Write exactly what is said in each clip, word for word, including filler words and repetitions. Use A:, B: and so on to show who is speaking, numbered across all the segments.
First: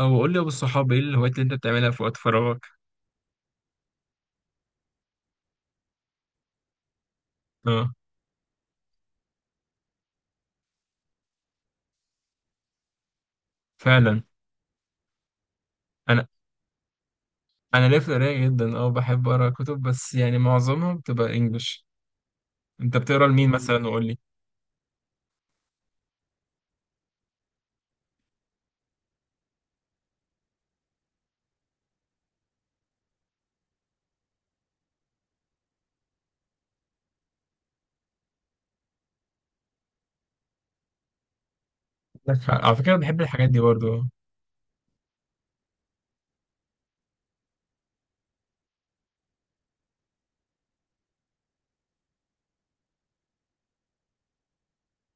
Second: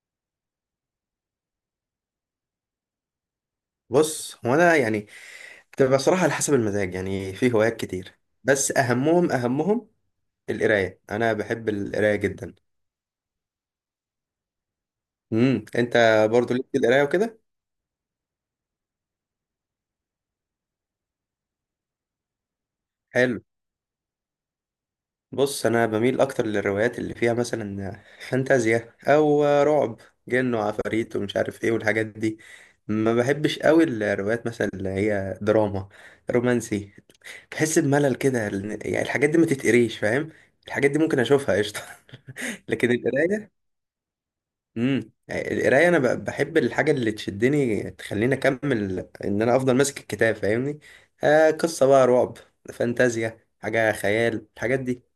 A: او قول لي يا ابو الصحاب، ايه الهوايات اللي انت بتعملها في وقت فراغك؟
B: بص هو انا يعني بتبقى صراحه على حسب المزاج. يعني في هوايات
A: اه،
B: كتير، بس اهمهم اهمهم القرايه. انا بحب القرايه جدا.
A: فعلا.
B: امم انت
A: انا
B: برضو ليك في القرايه وكده؟
A: انا ليا في القرايه جدا، اه بحب اقرا كتب، بس يعني معظمها بتبقى انجلش. انت بتقرا
B: حلو.
A: لمين مثلا؟ وقول لي.
B: بص انا بميل اكتر للروايات اللي فيها مثلا فانتازيا او رعب، جن وعفاريت ومش عارف ايه والحاجات دي. ما بحبش قوي الروايات مثلا اللي هي دراما، رومانسي. بحس بملل كده لأن- يعني الحاجات دي ما تتقريش، فاهم؟ الحاجات دي ممكن اشوفها قشطه،
A: عندك حق على فكره،
B: لكن
A: أنا بحب الحاجات
B: القرايه.
A: دي برضو، آه.
B: امم القرايه انا ب- بحب الحاجه اللي تشدني تخليني اكمل، ان انا افضل ماسك الكتاب، فاهمني؟ آه قصه بقى رعب، فانتازيا، حاجه خيال، الحاجات دي.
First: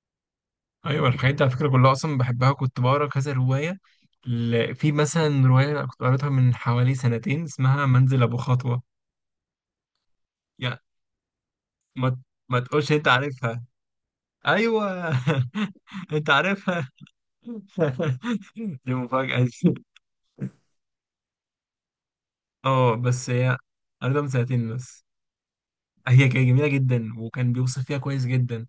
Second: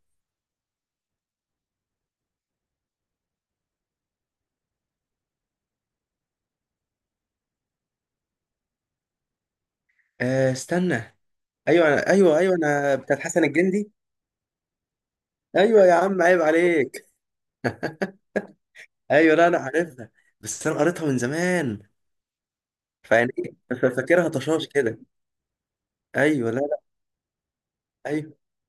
A: ايوه، الحاجات دي على فكره كلها اصلا بحبها، كنت بقرا كذا روايه. ل- في مثلا روايه كنت قريتها من حوالي سنتين، اسمها منزل ابو خطوه.
B: آه،
A: يا.
B: استنى. ايوه، أنا،
A: ما
B: ايوه ايوه،
A: ما تقولش
B: انا
A: انت
B: بتاعت حسن
A: عارفها.
B: الجندي.
A: ايوه
B: ايوه يا عم،
A: انت
B: عيب
A: عارفها.
B: عليك.
A: دي
B: ايوه، لا
A: مفاجاه.
B: انا عارفها، بس انا قريتها من زمان.
A: اه، بس
B: فيعني إيه،
A: هي قريتها من
B: ففاكرها طشاش
A: سنتين
B: كده.
A: بس. هي كانت
B: ايوه، لا
A: جميلة
B: لا.
A: جدا، وكان بيوصف فيها كويس
B: ايوه
A: جدا.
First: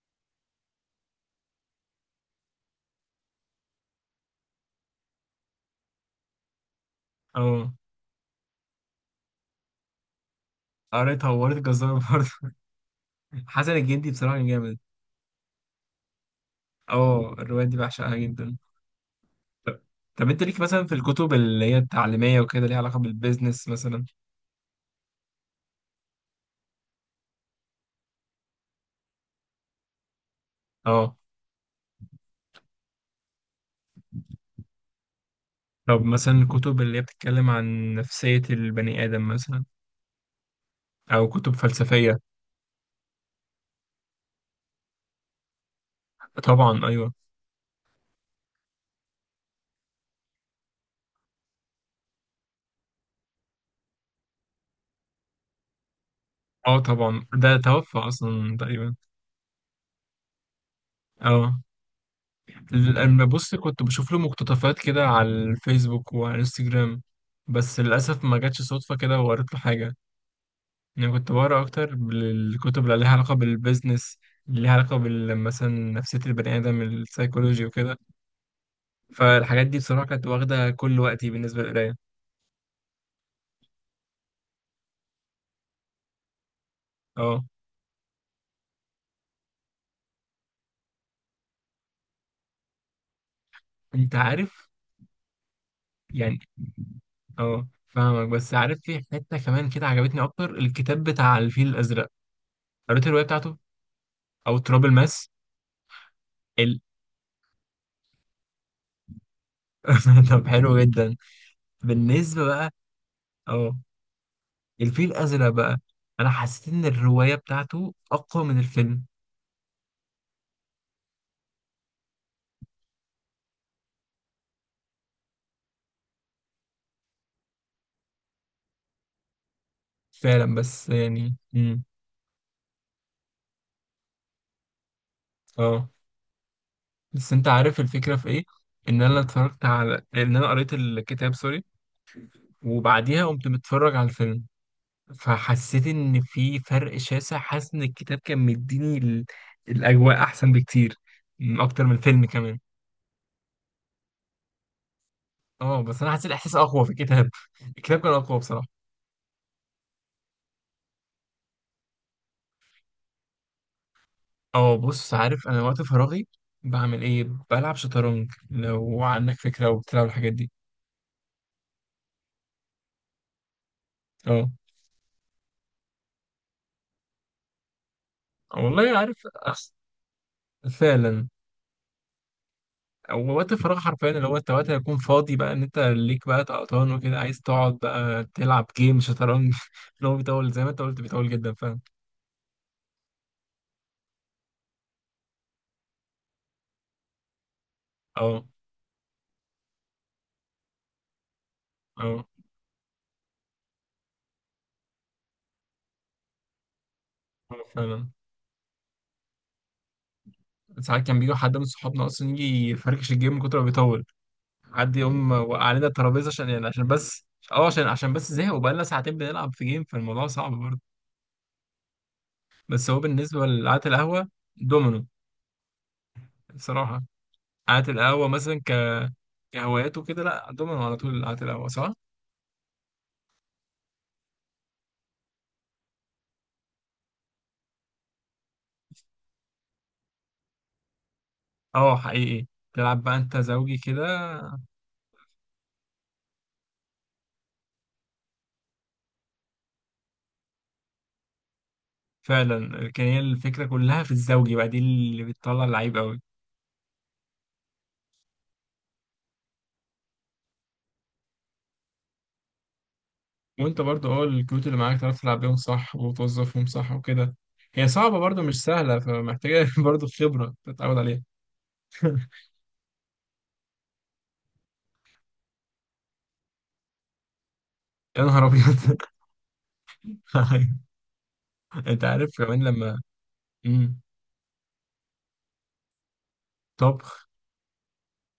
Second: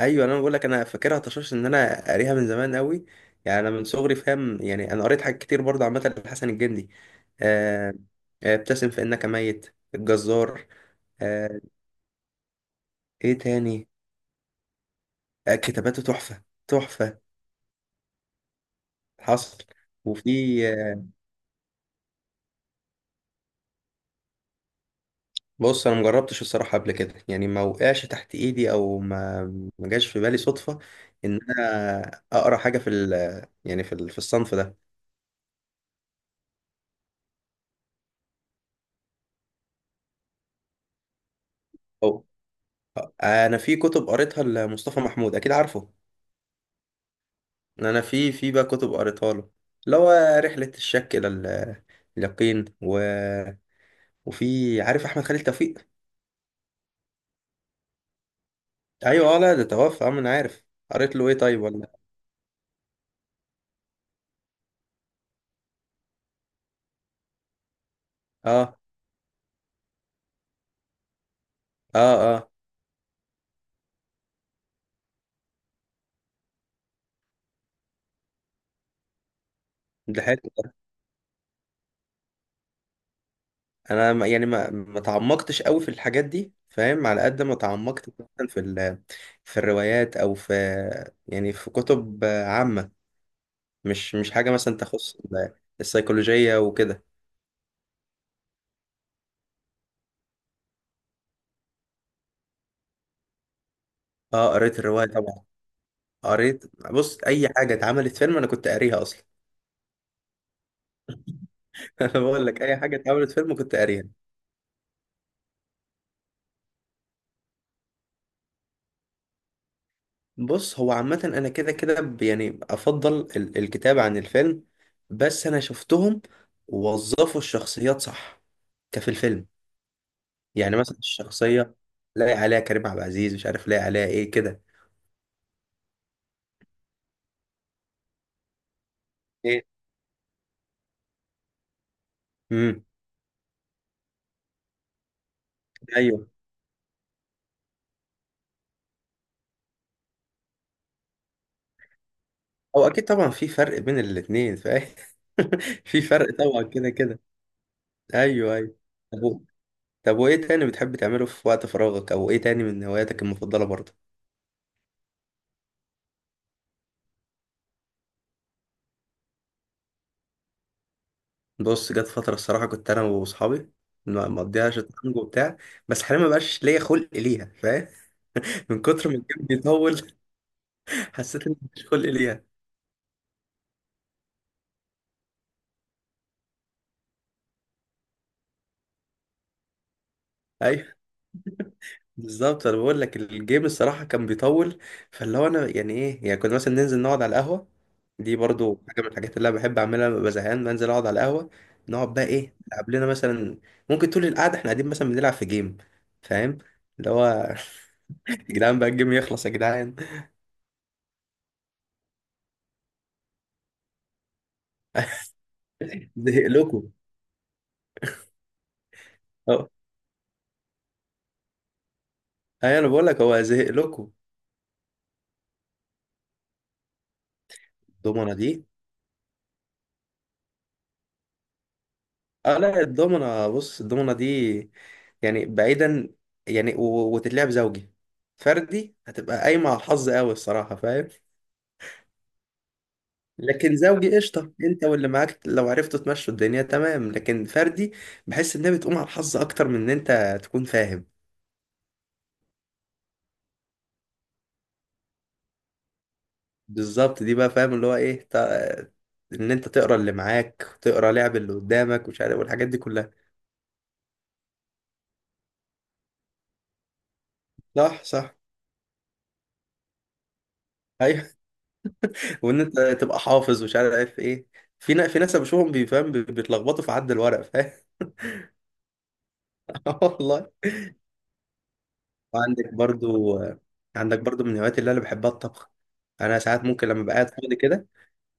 B: ايوه، انا بقول لك انا فاكرها طشاش، ان انا قاريها من زمان قوي. يعني انا من صغري، فاهم؟ يعني انا قريت حاجات كتير برضه عامه لحسن الجندي.
A: اه،
B: آه، آه، ابتسم فانك ميت الجزار.
A: قريتها وقريت
B: آه،
A: الجزارة برضه.
B: ايه
A: حسن
B: تاني؟
A: الجندي بصراحة كان جامد.
B: آه، كتاباته تحفه تحفه.
A: اه، الروايات دي بعشقها جدا.
B: حصل.
A: طب طب انت ليك
B: وفي
A: مثلا في
B: آه،
A: الكتب اللي هي التعليمية وكده، ليها علاقة بالبيزنس مثلا؟
B: بص انا مجربتش الصراحه قبل كده، يعني ما وقعش تحت ايدي، او ما ما جاش في بالي صدفه
A: اه.
B: ان انا اقرا حاجه في ال، يعني في ال- في الصنف ده.
A: طب مثلا الكتب اللي هي بتتكلم عن نفسية البني آدم مثلا، أو كتب فلسفية؟
B: او آه، انا في كتب قريتها لمصطفى محمود، اكيد عارفه.
A: طبعا، أيوه.
B: انا في في بقى كتب قريتها له، اللي هو رحله الشك الى ال- اليقين، و... وفي عارف احمد خالد توفيق.
A: اه، طبعا ده توفى أصلا تقريبا.
B: ايوه، اه لا ده توفى، اه ما انا عارف. قريت له ايه
A: اه،
B: طيب ولا؟
A: لما بص كنت بشوف له مقتطفات كده على الفيسبوك وعلى الانستجرام. بس للأسف ما جاتش
B: اه
A: صدفة كده وقريت له حاجة. يعني كنت بقرا أكتر
B: اه اه.
A: بالكتب اللي ليها علاقة بالبيزنس، اللي ليها علاقة بال- مثلا نفسية البني آدم السايكولوجي وكده. فالحاجات دي بصراحة
B: ده
A: كانت
B: حلو
A: واخدة
B: ده.
A: كل وقتي بالنسبة للقراية.
B: انا ما- يعني ما ما تعمقتش قوي في الحاجات دي، فاهم؟ على قد
A: اه،
B: ما تعمقت مثلا في ال، في الروايات او في، يعني في كتب عامه،
A: انت
B: مش مش حاجه
A: عارف
B: مثلا تخص ال-
A: يعني.
B: السيكولوجيه وكده.
A: اه، فاهمك، بس عارف في حتة كمان كده عجبتني أكتر، الكتاب بتاع الفيل الأزرق، قريت الرواية بتاعته.
B: اه،
A: أو
B: قريت
A: تراب
B: الروايه
A: الماس.
B: طبعا. قريت.
A: ال...
B: بص اي حاجه اتعملت فيلم انا كنت قاريها اصلا.
A: طب حلو جدا.
B: انا
A: بالنسبة
B: بقول لك
A: بقى،
B: اي حاجه اتعملت فيلم كنت
A: اه
B: قاريها.
A: الفيل الأزرق بقى، أنا حسيت إن الرواية بتاعته أقوى من الفيلم.
B: بص هو عامه انا كده كده، ب- يعني افضل ال- الكتاب عن الفيلم، بس انا شفتهم ووظفوا الشخصيات صح كفي الفيلم.
A: فعلا،
B: يعني
A: بس
B: مثلا
A: يعني.
B: الشخصيه،
A: امم
B: لاقي عليها كريم عبد العزيز، مش عارف لاقي عليها ايه كده.
A: اه بس أنت عارف الفكرة في إيه؟ إن أنا اتفرجت،
B: ايه؟
A: على إن أنا قريت الكتاب، سوري،
B: امم
A: وبعديها قمت متفرج على الفيلم. فحسيت إن
B: ايوه،
A: في فرق شاسع، حاسس إن الكتاب كان مديني ال... الأجواء أحسن بكتير، م، أكتر من الفيلم كمان.
B: هو اكيد طبعا في فرق بين الاثنين، فاهم؟
A: اه، بس
B: في
A: أنا حسيت
B: فرق
A: الإحساس
B: طبعا
A: أقوى في
B: كده كده.
A: الكتاب. الكتاب كان أقوى
B: ايوه
A: بصراحة.
B: ايوه. طب وايه تاني بتحب تعمله في وقت فراغك، او ايه تاني من هواياتك المفضله برضه؟
A: اه، بص، عارف انا وقت فراغي بعمل ايه؟ بلعب شطرنج، لو عندك فكره او بتلعب الحاجات دي.
B: بص جت فتره الصراحه كنت انا واصحابي ما-
A: اه،
B: مقضيها شطرنج وبتاع، بس حاليا ما بقاش ليا خلق ليها، فاهم؟ من
A: والله
B: كتر ما
A: عارف.
B: الجيم
A: أص-
B: بيطول.
A: فعلا.
B: حسيت ان مش خلق ليها.
A: هو وقت الفراغ حرفيا اللي هو انت وقت هيكون فاضي بقى، ان انت ليك بقى طقطان وكده، عايز تقعد بقى تلعب جيم شطرنج اللي هو بيطول، زي ما انت
B: ايوه
A: قلت بيطول جدا فعلا.
B: بالظبط، انا بقول لك الجيم الصراحه كان بيطول. فاللي هو انا، يعني ايه، يعني كنا مثلا ننزل نقعد على القهوه. دي
A: اه،
B: برضو حاجه من الحاجات اللي انا بحب اعملها، لما ببقى زهقان بنزل اقعد على القهوه. نقعد
A: اه،
B: بقى ايه، نلعب لنا مثلا. ممكن طول القعده احنا قاعدين مثلا بنلعب في جيم، فاهم؟ اللي هو
A: آه، فعلا.
B: يا جدعان بقى الجيم يخلص يا جدعان.
A: ساعات كان بيجي حد من صحابنا اصلا يجي يفركش الجيم من كتر ما بيطول. حد يقوم وقع علينا الترابيزه
B: زهق
A: عشان يعني عشان
B: لكم.
A: بس. اه، عشان عشان بس زهق وبقالنا ساعتين بنلعب في
B: اه،
A: جيم، فالموضوع صعب.
B: ايوه انا
A: بس هو
B: بقول لك هو
A: بالنسبة
B: زهق
A: لقعدة
B: لكم.
A: القهوة، دومينو بصراحة. قعدة القهوة
B: الضمنه
A: مثلا
B: دي.
A: ك- كهوايات وكده، لا، دومينو على طول قعدة القهوة، صح؟
B: اه لا، الضمنة، بص الضمنة دي يعني بعيدا، يعني و- وتتلعب زوجي، فردي هتبقى قايمة على الحظ قوي الصراحة، فاهم؟
A: اه، حقيقي. تلعب بقى انت
B: لكن
A: زوجي كده.
B: زوجي قشطة، انت واللي معاك لو عرفتوا تمشوا الدنيا تمام. لكن فردي، بحس انها بتقوم على الحظ اكتر من ان انت تكون فاهم.
A: فعلا كان، هي الفكرة كلها في الزوجي بقى دي اللي بتطلع اللعيب قوي.
B: بالظبط، دي بقى فاهم، اللي هو ايه تا- ان انت تقرا اللي معاك، تقرا لعب اللي قدامك، مش عارف والحاجات دي كلها.
A: وانت برضو اه الكروت اللي معاك تعرف تلعب بيهم صح وتوظفهم صح وكده. هي
B: صح
A: صعبة
B: صح.
A: برضو، مش سهلة، فمحتاجة برضو خبرة تتعود عليها.
B: ايوه، وان انت تبقى حافظ ومش عارف ايه. في نا- في ناس بشوفهم بيفهم بي- بيتلخبطوا في عد الورق، فاهم؟
A: يا نهار أبيض.
B: آه والله.
A: أيوة. انت عارف كمان
B: وعندك
A: لما.
B: برضو
A: مم.
B: عندك برضو من الهوايات اللي انا بحبها الطبخ. انا ساعات ممكن لما
A: طبخ.
B: بقعد فاضي كده،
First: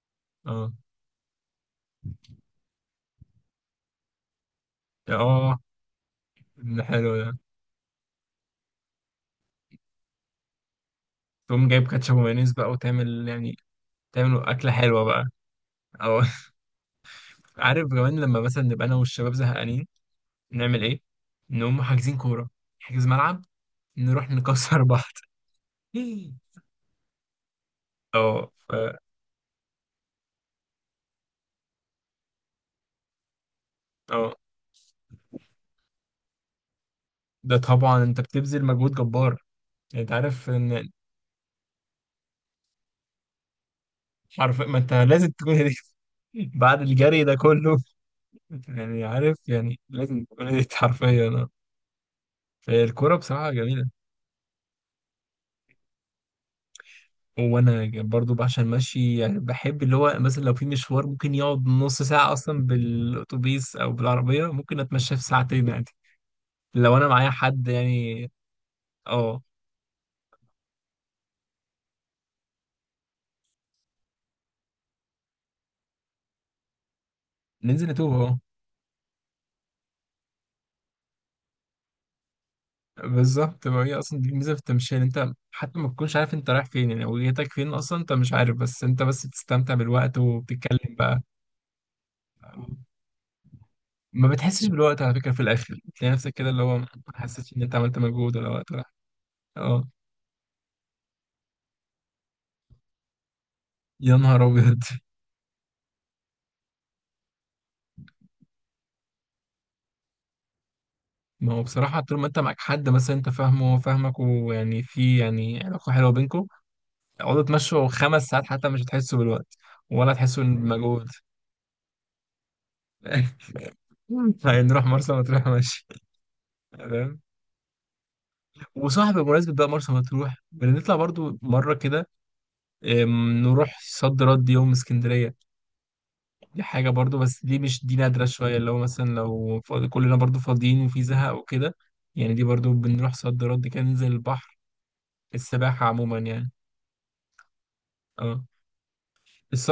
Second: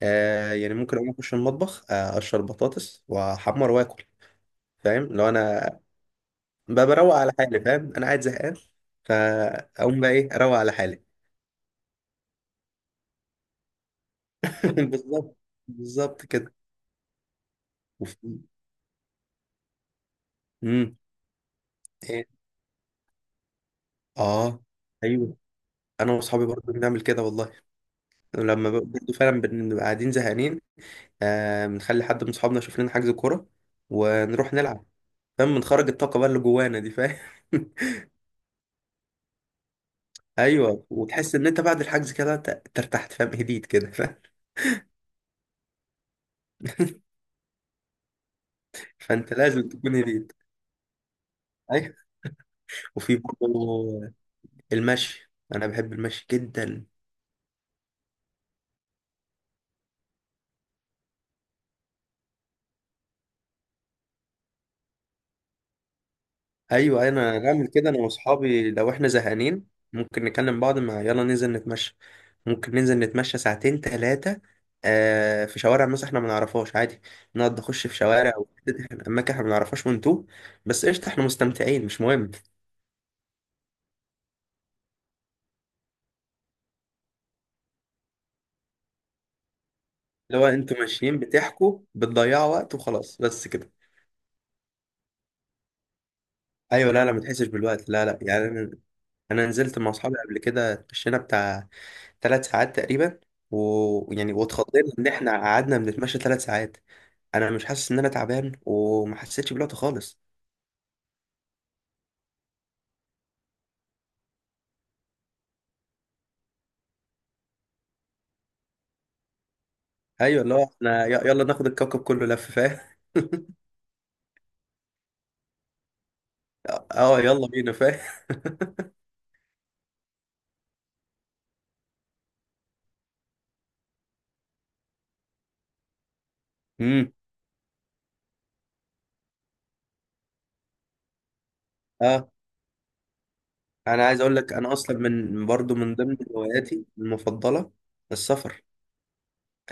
B: آه
A: اه،
B: يعني ممكن اقوم اخش المطبخ، آه، اقشر بطاطس واحمر واكل، فاهم؟ لو
A: اه،
B: انا ب-
A: ده حلو
B: بروق على
A: ده.
B: حالي، فاهم؟ انا قاعد زهقان فاقوم بقى ايه، اروق على حالي.
A: تقوم جايب كاتشب ومايونيز بقى وتعمل، يعني تعمل أكلة حلوة بقى.
B: بالظبط.
A: أو
B: بالظبط كده.
A: عارف كمان لما
B: وفي-
A: مثلا نبقى أنا والشباب زهقانين، نعمل
B: امم
A: إيه؟ نقوم حاجزين
B: إيه؟
A: كورة، نحجز ملعب، نروح
B: اه.
A: نكسر بعض.
B: ايوه انا واصحابي برضو بنعمل كده والله،
A: اه،
B: لما
A: ف
B: ب- برضه فعلا بن- بنبقى قاعدين زهقانين، آه بنخلي حد من صحابنا يشوف لنا حجز كورة
A: اه،
B: ونروح نلعب، فاهم؟ بنخرج الطاقة بقى اللي جوانا دي، فاهم؟
A: ده طبعا انت بتبذل مجهود جبار. يعني انت عارف
B: ايوه،
A: ان
B: وتحس ان انت بعد الحجز كده ت- ترتحت، فاهم؟ هديت كده، فاهم؟
A: حرفيا، ما انت لازم تكون هديت. بعد الجري ده كله، يعني
B: فانت
A: عارف
B: لازم
A: يعني
B: تكون
A: لازم
B: هديت.
A: تكون هديت حرفيا، اه.
B: ايوه.
A: فالكورة
B: وفي
A: بصراحة جميلة.
B: برضه المشي، انا بحب المشي جدا.
A: وانا برضو بعشق المشي، يعني بحب اللي هو مثلا لو في مشوار ممكن يقعد نص ساعة اصلا بالاتوبيس او بالعربية، ممكن اتمشى في ساعتين عادي. لو
B: ايوه
A: انا
B: ايوه،
A: معايا
B: انا بعمل
A: حد
B: كده انا
A: يعني.
B: واصحابي لو احنا
A: اه،
B: زهقانين. ممكن نكلم بعض، مع يلا ننزل نتمشى. ممكن ننزل نتمشى ساعتين، ثلاثه. آه في شوارع مثلا احنا ما نعرفهاش، عادي نقعد نخش
A: ننزل
B: في
A: نتوه،
B: شوارع،
A: اه.
B: او اماكن احنا ما نعرفهاش ونتوه. بس قشطه احنا مستمتعين، مش مهم.
A: بالظبط، ما هي اصلا دي الميزة في التمشية، إن انت حتى ما تكونش عارف انت رايح فين، يعني وجهتك فين اصلا انت مش عارف، بس انت بس بتستمتع بالوقت
B: اللي هو انتوا
A: وبتتكلم
B: ماشيين
A: بقى.
B: بتحكوا بتضيعوا وقت وخلاص، بس كده.
A: ما بتحسش بالوقت على فكرة، في الاخر تلاقي نفسك كده اللي هو ما
B: ايوه، لا لا، ما تحسش
A: حسيتش ان انت
B: بالوقت،
A: عملت
B: لا لا
A: مجهود ولا وقت
B: يعني.
A: ولا حاجة.
B: انا نزلت
A: اه،
B: مع اصحابي قبل كده، اتمشينا بتاع ثلاث ساعات تقريبا.
A: يا
B: ويعني
A: نهار ابيض.
B: واتخضينا ان احنا قعدنا بنتمشى ثلاث ساعات. انا مش حاسس ان انا تعبان، وما حسيتش بالوقت خالص.
A: ما هو بصراحة طول ما انت معاك حد مثلا انت فاهمه وهو فاهمك، ويعني في يعني علاقة حلوة بينكم، اقعدوا تمشوا خمس ساعات حتى مش هتحسوا بالوقت، ولا
B: ايوه،
A: هتحسوا
B: اللي هو احنا
A: بمجهود.
B: ي- يلا ناخد الكوكب كله لف، فاهم؟
A: هنروح مرسى مطروح، ماشي؟
B: اه
A: تمام.
B: يلا بينا، فاهم؟
A: وصاحب بمناسبة بقى مرسى مطروح، بنطلع برضو مرة كده، ام، نروح صد رد يوم اسكندرية. دي حاجة
B: امم
A: برضو، بس دي مش، دي نادرة شوية، اللي هو مثلا لو فاضي كلنا برضو فاضيين وفي زهق وكده.
B: اه.
A: يعني دي برضو بنروح صد رد كده،
B: انا
A: ننزل
B: عايز اقول لك،
A: البحر.
B: انا اصلا من برضو
A: السباحة
B: من
A: عموما
B: ضمن
A: يعني.
B: هواياتي المفضله
A: اه،
B: السفر.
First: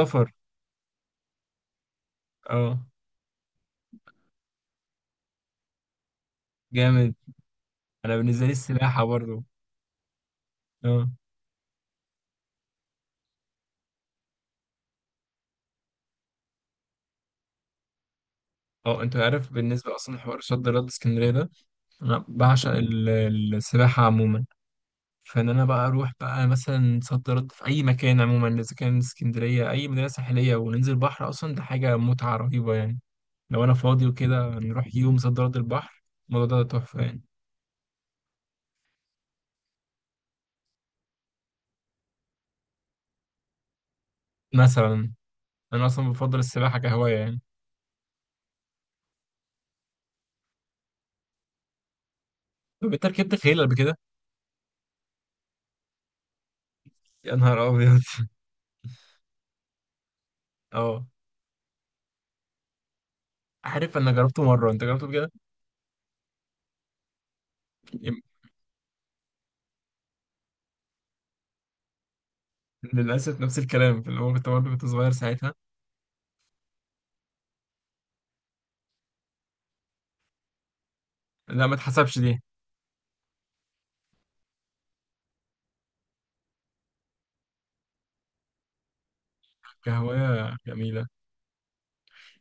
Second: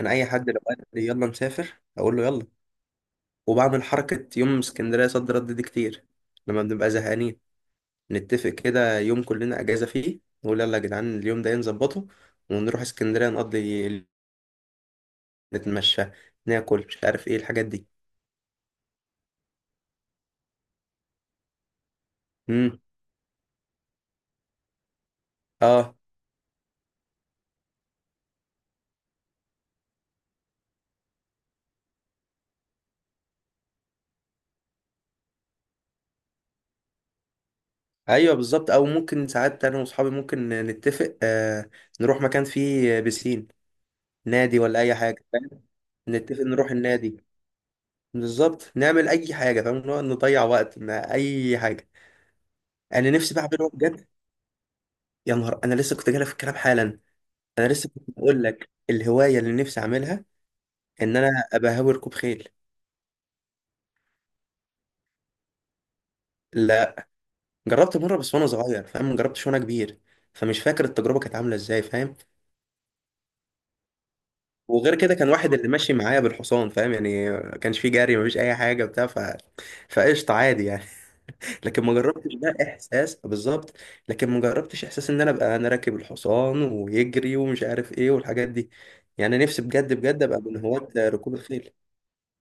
B: انا اي حد لو قال لي يلا نسافر اقول له يلا،
A: اه،
B: وبعمل حركه يوم اسكندريه صد رد دي كتير لما بنبقى
A: جامد.
B: زهقانين.
A: انا بالنسبه
B: نتفق
A: لي
B: كده
A: السباحه
B: يوم
A: برضو.
B: كلنا اجازه فيه، نقول يلا يا
A: اه،
B: جدعان اليوم ده نظبطه، ونروح اسكندريه نقضي ال- نتمشى، ناكل، مش عارف ايه الحاجات دي.
A: اه، انت عارف بالنسبه اصلا، حوار شد رد اسكندريه ده، انا بعشق
B: امم
A: ال- السباحه عموما. فان انا بقى
B: اه.
A: اروح بقى مثلا صد رد في اي مكان عموما، اذا كان اسكندريه اي مدينه ساحليه، وننزل بحر اصلا، ده حاجه متعه رهيبه يعني. لو انا فاضي وكده نروح يوم صد رد البحر، الموضوع ده تحفه يعني.
B: ايوه بالظبط، او ممكن ساعات انا واصحابي ممكن نتفق، آه نروح مكان فيه بسين، نادي ولا اي
A: مثلا
B: حاجه، فاهم؟
A: انا اصلا بفضل
B: نتفق نروح
A: السباحه كهوايه
B: النادي.
A: يعني.
B: بالظبط، نعمل اي حاجه، فاهم؟ نقعد نضيع وقت ما، اي حاجه.
A: طب انت
B: انا
A: ركبت
B: نفسي بقى
A: خيل
B: اعمله
A: قبل كده؟
B: بجد. يا نهار، انا لسه كنت جاي في الكلام حالا.
A: يا
B: انا
A: نهار
B: لسه
A: ابيض
B: كنت بقول لك الهوايه اللي نفسي اعملها
A: اه،
B: ان انا ابقى هاوي ركوب خيل.
A: عارف انا جربته مره، انت جربته بجد؟
B: لا، جربت مره بس وانا صغير، فاهم؟ ما جربتش وانا كبير، فمش فاكر التجربه كانت عامله ازاي، فاهم؟
A: للأسف نفس الكلام، في الأول كنت برضه كنت
B: وغير
A: صغير
B: كده كان واحد
A: ساعتها.
B: اللي ماشي معايا بالحصان، فاهم؟ يعني ما كانش فيه جري، ما فيش اي حاجه بتاع ف فقشطه، عادي يعني.
A: لا، ما
B: لكن ما
A: اتحسبش
B: جربتش
A: دي.
B: ده احساس بالظبط. لكن ما جربتش احساس ان انا ابقى انا راكب الحصان ويجري ومش عارف ايه والحاجات دي. يعني نفسي بجد بجد ابقى
A: كهواية
B: من هواة
A: جميلة،
B: ركوب الخيل.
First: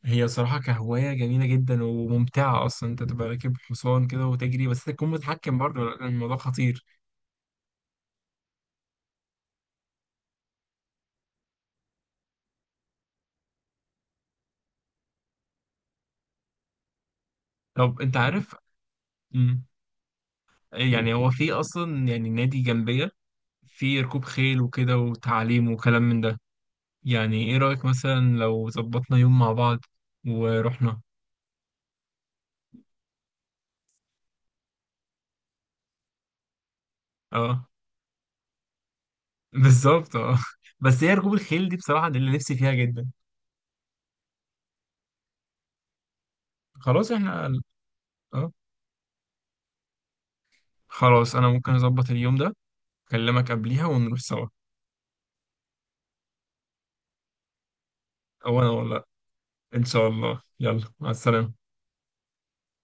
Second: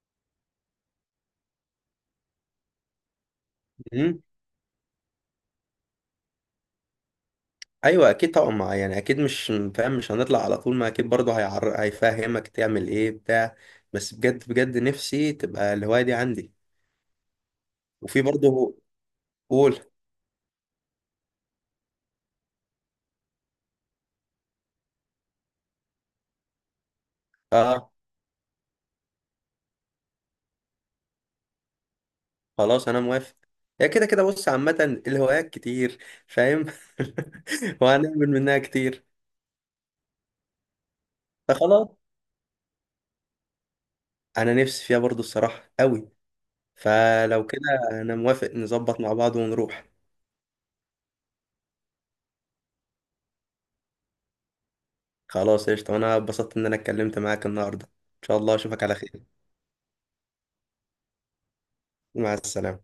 A: هي صراحة كهواية جميلة جدا وممتعة، أصلا أنت تبقى راكب حصان كده وتجري، بس تكون متحكم برضه لأن الموضوع خطير.
B: ايوه اكيد طبعا، ما يعني اكيد مش فاهم، مش هنطلع على طول. ما اكيد برضه هيعر... هيفهمك تعمل ايه بتاع. بس بجد بجد نفسي تبقى الهوايه دي عندي.
A: طب أنت
B: وفي
A: عارف.
B: برضه.
A: مم.
B: قول.
A: يعني هو في أصلا يعني نادي جنبية، في ركوب خيل وكده وتعليم وكلام من ده، يعني إيه رأيك
B: اه،
A: مثلا لو ظبطنا يوم مع بعض ورحنا؟
B: خلاص انا موافق. هي كده كده بص، عامه الهوايات كتير، فاهم؟
A: أه،
B: وهنعمل منها كتير.
A: بالظبط، أه. بس هي ركوب الخيل دي
B: فخلاص،
A: بصراحة، دي اللي نفسي فيها جدا.
B: انا نفسي فيها برضه الصراحه قوي،
A: خلاص احنا
B: فلو كده انا
A: اه
B: موافق، نظبط مع بعض ونروح.
A: خلاص انا ممكن اظبط اليوم ده، اكلمك قبليها ونروح سوا.
B: خلاص قشطه، انا اتبسطت ان انا اتكلمت معاك النهارده، ان شاء الله
A: او انا
B: اشوفك
A: ولا
B: على
A: إنت؟
B: خير.
A: ان شاء الله، يلا مع السلامة.
B: مع السلامه.